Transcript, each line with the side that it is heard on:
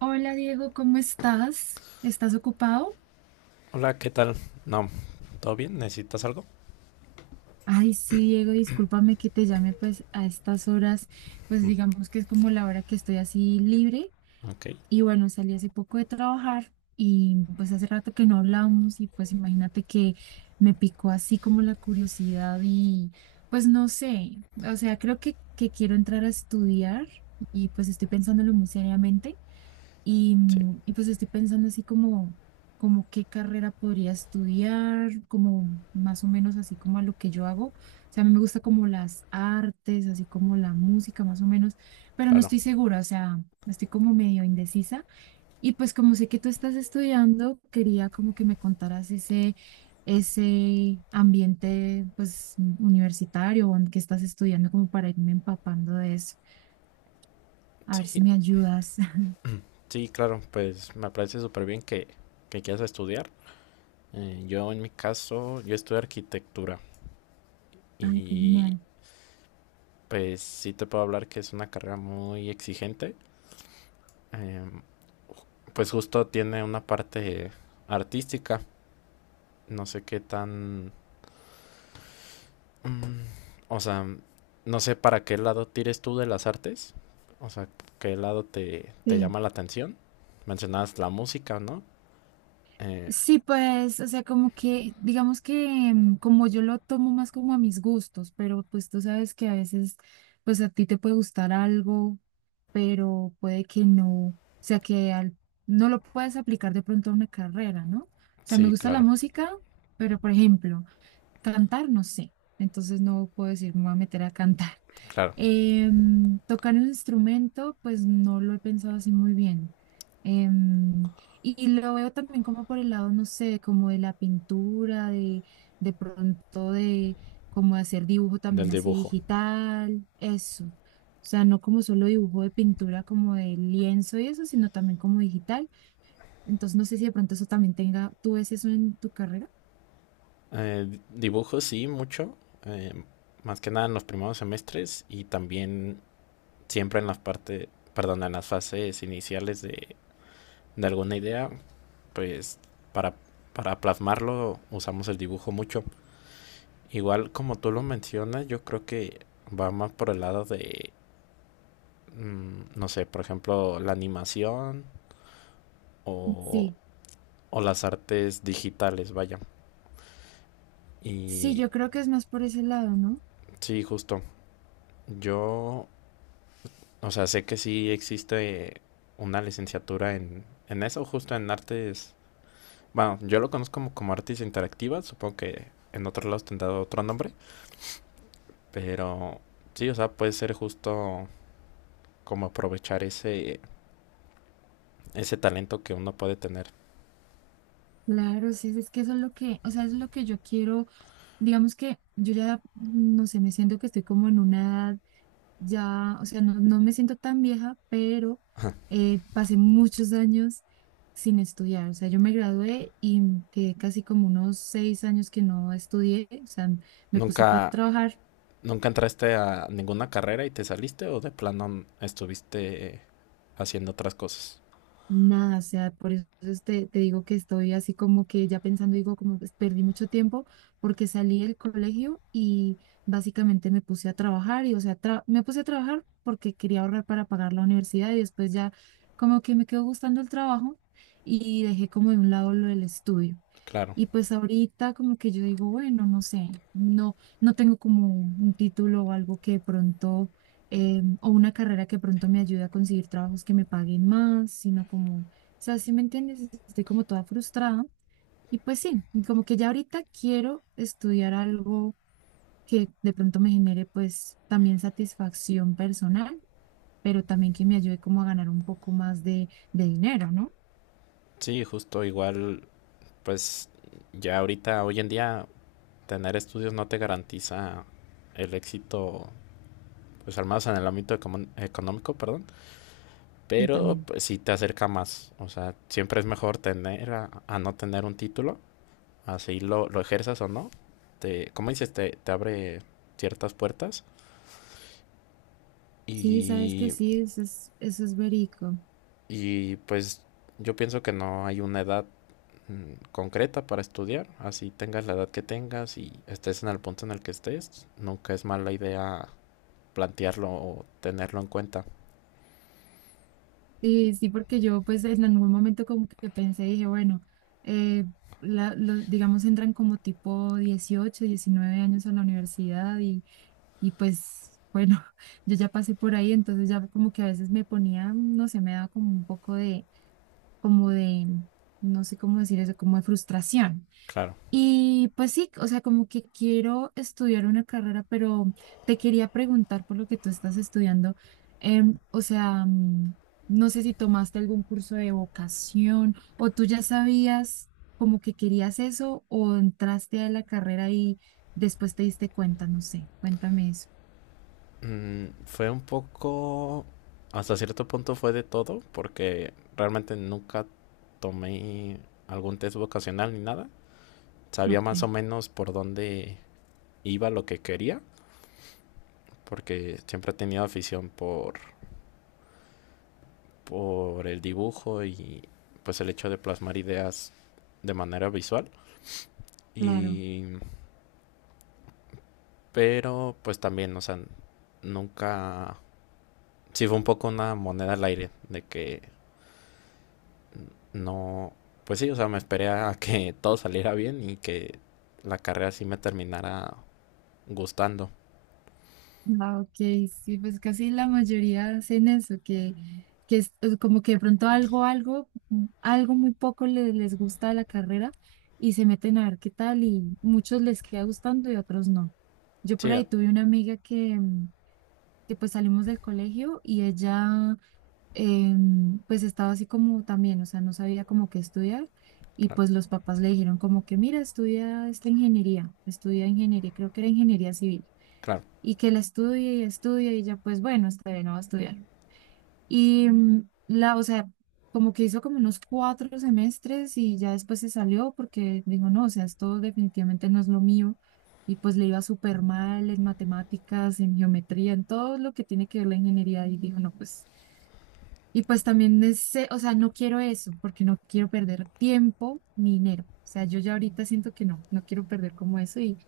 right: Hola Diego, ¿cómo estás? ¿Estás ocupado?
left: Hola, ¿qué tal? No, ¿todo bien? ¿Necesitas algo?
right: Ay, sí, Diego, discúlpame que te llame pues a estas horas, pues digamos que es como la hora que estoy así libre
left: Ok,
right: y bueno, salí hace poco de trabajar y pues hace rato que no hablamos y pues imagínate que me picó así como la curiosidad y pues no sé, o sea, creo que quiero entrar a estudiar y pues estoy pensándolo muy seriamente.
left: sí,
right: Y pues estoy pensando así como, como qué carrera podría estudiar, como más o menos así como a lo que yo hago. O sea, a mí me gusta como las artes, así como la música más o menos, pero no
left: claro.
right: estoy segura, o sea, estoy como medio indecisa. Y pues como sé que tú estás estudiando, quería como que me contaras ese ambiente pues universitario o en que estás estudiando como para irme empapando de eso. A ver si
left: Sí,
right: me ayudas.
left: sí, claro, pues me parece súper bien que quieras estudiar. Yo en mi caso, yo estudio arquitectura
right: Ay, qué
left: y
right: genial.
left: pues sí te puedo hablar que es una carrera muy exigente. Eh, pues justo tiene una parte artística, no sé qué tan... mm, o sea, no sé para qué lado tires tú de las artes, o sea, qué lado te
right: Sí.
left: llama la atención. Mencionabas la música, ¿no? Eh,
right: Sí, pues, o sea, como que, digamos que como yo lo tomo más como a mis gustos, pero pues tú sabes que a veces, pues a ti te puede gustar algo, pero puede que no, o sea, no lo puedes aplicar de pronto a una carrera, ¿no? O sea, me
left: sí,
right: gusta la
left: claro,
right: música, pero por ejemplo, cantar, no sé. Entonces no puedo decir, me voy a meter a cantar.
left: claro,
right: Tocar un instrumento, pues no lo he pensado así muy bien. Em, y lo veo también como por el lado, no sé, como de la pintura, de pronto de como de hacer dibujo
left: del
right: también así
left: dibujo.
right: digital, eso. O sea, no como solo dibujo de pintura, como de lienzo y eso, sino también como digital. Entonces no sé si de pronto eso también tenga, ¿tú ves eso en tu carrera?
left: Dibujo sí, mucho, eh, más que nada en los primeros semestres y también siempre en las partes, perdón, en las fases iniciales de alguna idea, pues para, para plasmarlo usamos el dibujo mucho. Igual como tú lo mencionas, yo creo que va más por el lado de, no sé, por ejemplo, la animación o,
right: Sí.
left: o las artes digitales, vaya.
right: Sí,
left: Y
right: yo creo que es más por ese lado, ¿no?
left: sí, justo. Yo, o sea, sé que sí existe una licenciatura en eso, justo en artes. Bueno, yo lo conozco como, como artes interactivas, supongo que en otros lados tendrá otro nombre, pero sí, o sea, puede ser justo como aprovechar ese talento que uno puede tener.
right: Claro, sí, es que eso es lo que, o sea, es lo que yo quiero, digamos que yo ya, no sé, me siento que estoy como en una edad ya, o sea, no, no me siento tan vieja, pero pasé muchos años sin estudiar, o sea, yo me gradué y quedé casi como unos 6 años que no estudié, o sea, me puse fue a
left: ¿Nunca,
right: trabajar.
left: nunca entraste a ninguna carrera y te saliste o de plano estuviste haciendo otras cosas?
right: Nada, o sea, por eso es te digo que estoy así como que ya pensando, digo, como pues, perdí mucho tiempo porque salí del colegio y básicamente me puse a trabajar y, o sea, me puse a trabajar porque quería ahorrar para pagar la universidad y después ya como que me quedó gustando el trabajo y dejé como de un lado lo del estudio.
left: Claro,
right: Y pues ahorita como que yo digo, bueno, no sé, no tengo como un título o algo que de pronto, o una carrera que de pronto me ayude a conseguir trabajos que me paguen más, sino como, o sea, si me entiendes, estoy como toda frustrada. Y pues sí, y como que ya ahorita quiero estudiar algo que de pronto me genere pues también satisfacción personal, pero también que me ayude como a ganar un poco más de dinero, ¿no?
left: sí, justo igual, pues ya ahorita, hoy en día, tener estudios no te garantiza el éxito, pues al menos en el ámbito econom- económico, perdón,
right: Y
left: pero
right: también.
left: pues sí te acerca más, o sea, siempre es mejor tener a no tener un título, así lo ejerzas o no, como dices, te abre ciertas puertas
right: Sí, sabes que
left: y
right: sí, eso es verico.
left: Y pues yo pienso que no hay una edad concreta para estudiar, así tengas la edad que tengas y estés en el punto en el que estés, nunca es mala idea plantearlo o tenerlo en cuenta.
right: Sí, sí, porque yo pues en algún momento como que pensé, dije, bueno, eh, digamos entran como tipo 18, 19 años a la universidad y pues bueno, yo ya pasé por ahí, entonces ya como que a veces me ponía, no sé, me daba como un poco de no sé cómo decir eso, como de frustración
left: Claro.
right: y pues sí, o sea, como que quiero estudiar una carrera, pero te quería preguntar por lo que tú estás estudiando. em, o sea, mm, no sé si tomaste algún curso de vocación o tú ya sabías como que querías eso o entraste a la carrera y después te diste cuenta, no sé, cuéntame eso.
left: Fue un poco, hasta cierto punto fue de todo, porque realmente nunca tomé algún test vocacional ni nada. Sabía
right: Ok,
left: más o menos por dónde iba lo que quería, porque siempre he tenido afición por el dibujo y pues el hecho de plasmar ideas de manera visual.
right: claro.
left: Y pero pues también, o sea, nunca sí fue un poco una moneda al aire de que no, pues sí, o sea, me esperé a que todo saliera bien y que la carrera sí me terminara gustando.
right: Ah, ok, sí, pues casi la mayoría hacen eso, que es como que de pronto algo muy poco les gusta de la carrera y se meten a ver qué tal y muchos les queda gustando y otros no. Yo por
left: Sí, ah,
right: ahí tuve una amiga que pues salimos del colegio y ella pues estaba así como también, o sea, no sabía como qué estudiar y
left: claro,
right: pues los papás le dijeron como que mira, estudia esta ingeniería, estudia ingeniería, creo que era ingeniería civil
left: claro,
right: y que él estudie y estudie y ya pues bueno, está bien, no va a estudiar. Y o sea, como que hizo como unos 4 semestres y ya después se salió porque dijo, no, o sea, esto definitivamente no es lo mío. Y pues le iba súper mal en matemáticas, en geometría, en todo lo que tiene que ver la ingeniería. Y dijo, no, pues, y pues también, ese, o sea, no quiero eso porque no quiero perder tiempo ni dinero. O sea, yo ya ahorita siento que no, no quiero perder como eso y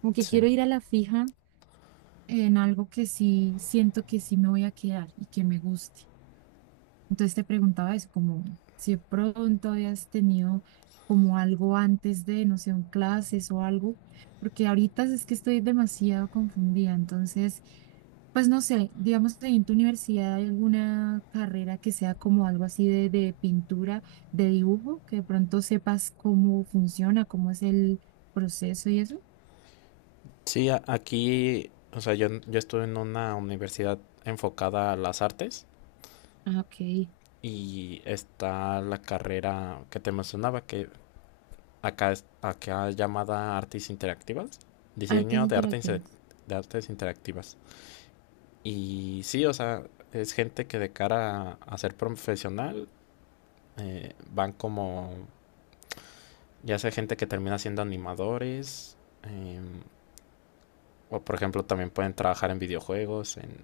right: como que
left: sí.
right: quiero ir a la fija en algo que sí siento que sí me voy a quedar y que me guste. Entonces te preguntaba eso, como si de pronto habías tenido como algo antes de, no sé, un clases o algo, porque ahorita es que estoy demasiado confundida. Entonces, pues no sé, digamos que en tu universidad hay alguna carrera que sea como algo así de pintura, de dibujo, que de pronto sepas cómo funciona, cómo es el proceso y eso.
left: Sí, aquí, o sea, yo estuve en una universidad enfocada a las artes,
right: Ah, ok.
left: y está la carrera que te mencionaba, que acá es llamada Artes Interactivas,
right: Artes
left: diseño de arte inse-
right: interactivas.
left: de artes interactivas. Y sí, o sea, es gente que de cara a ser profesional, van como, ya sea gente que termina siendo animadores, em, o por ejemplo también pueden trabajar en videojuegos, en,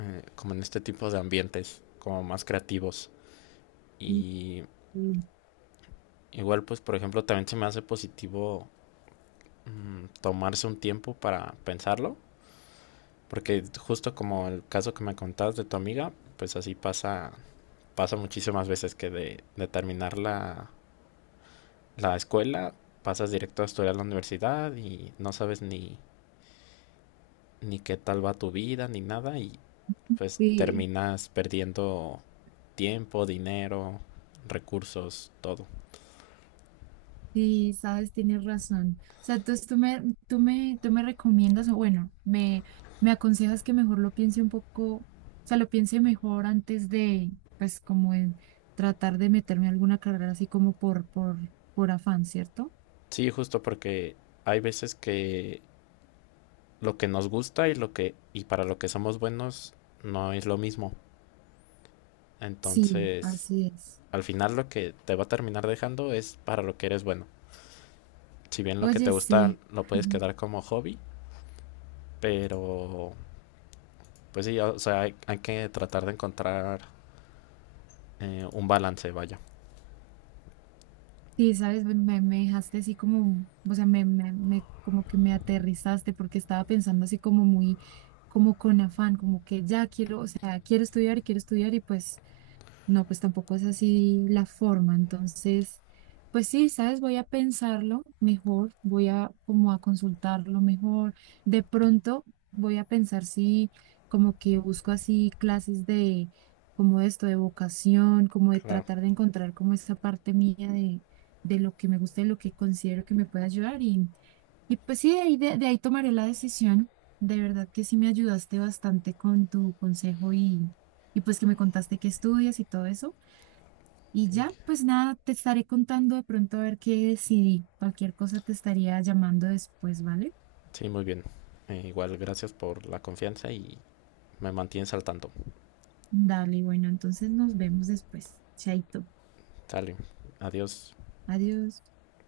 left: eh, como en este tipo de ambientes, como más creativos. Y
right: Mm.
left: igual pues por ejemplo también se me hace positivo, tomarse un tiempo para pensarlo, porque justo como el caso que me contabas de tu amiga, pues así pasa, pasa muchísimas veces que de terminar la escuela, pasas directo a estudiar a la universidad y no sabes ni qué tal va tu vida ni nada y pues
right: Sí,
left: terminas perdiendo tiempo, dinero, recursos, todo.
right: sí, sabes, tienes razón. O sea, entonces tú me recomiendas, o bueno, me aconsejas que mejor lo piense un poco, o sea, lo piense mejor antes de, pues, como en tratar de meterme a alguna carrera así como por afán, ¿cierto?
left: Sí, justo porque hay veces que lo que nos gusta y lo que y para lo que somos buenos no es lo mismo.
right: Sí,
left: Entonces,
right: así es.
left: al final lo que te va a terminar dejando es para lo que eres bueno. Si bien lo que te
right: Oye,
left: gusta
right: sí.
left: lo puedes quedar como hobby, pero pues sí, o sea, hay que tratar de encontrar un balance, vaya.
right: Sí, sabes, me dejaste así como, o sea, como que me aterrizaste porque estaba pensando así como muy, como con afán, como que ya quiero, o sea, quiero estudiar y pues no, pues tampoco es así la forma. Entonces, pues sí, sabes, voy a pensarlo mejor, voy a como a consultarlo mejor. De pronto voy a pensar si como que busco así clases de como esto, de vocación, como de
left: Claro.
right: tratar de encontrar como esa parte mía de lo que me gusta y lo que considero que me puede ayudar. Y pues sí, de ahí, de ahí tomaré la decisión. De verdad que sí me ayudaste bastante con tu consejo y pues que me contaste que estudias y todo eso. Y ya, pues nada, te estaré contando de pronto a ver qué decidí. Cualquier cosa te estaría llamando después, ¿vale?
left: Sí, muy bien. Igual, gracias por la confianza y me mantienes al tanto.
right: Dale, bueno, entonces nos vemos después. Chaito.
left: Dale, adiós.
right: Adiós.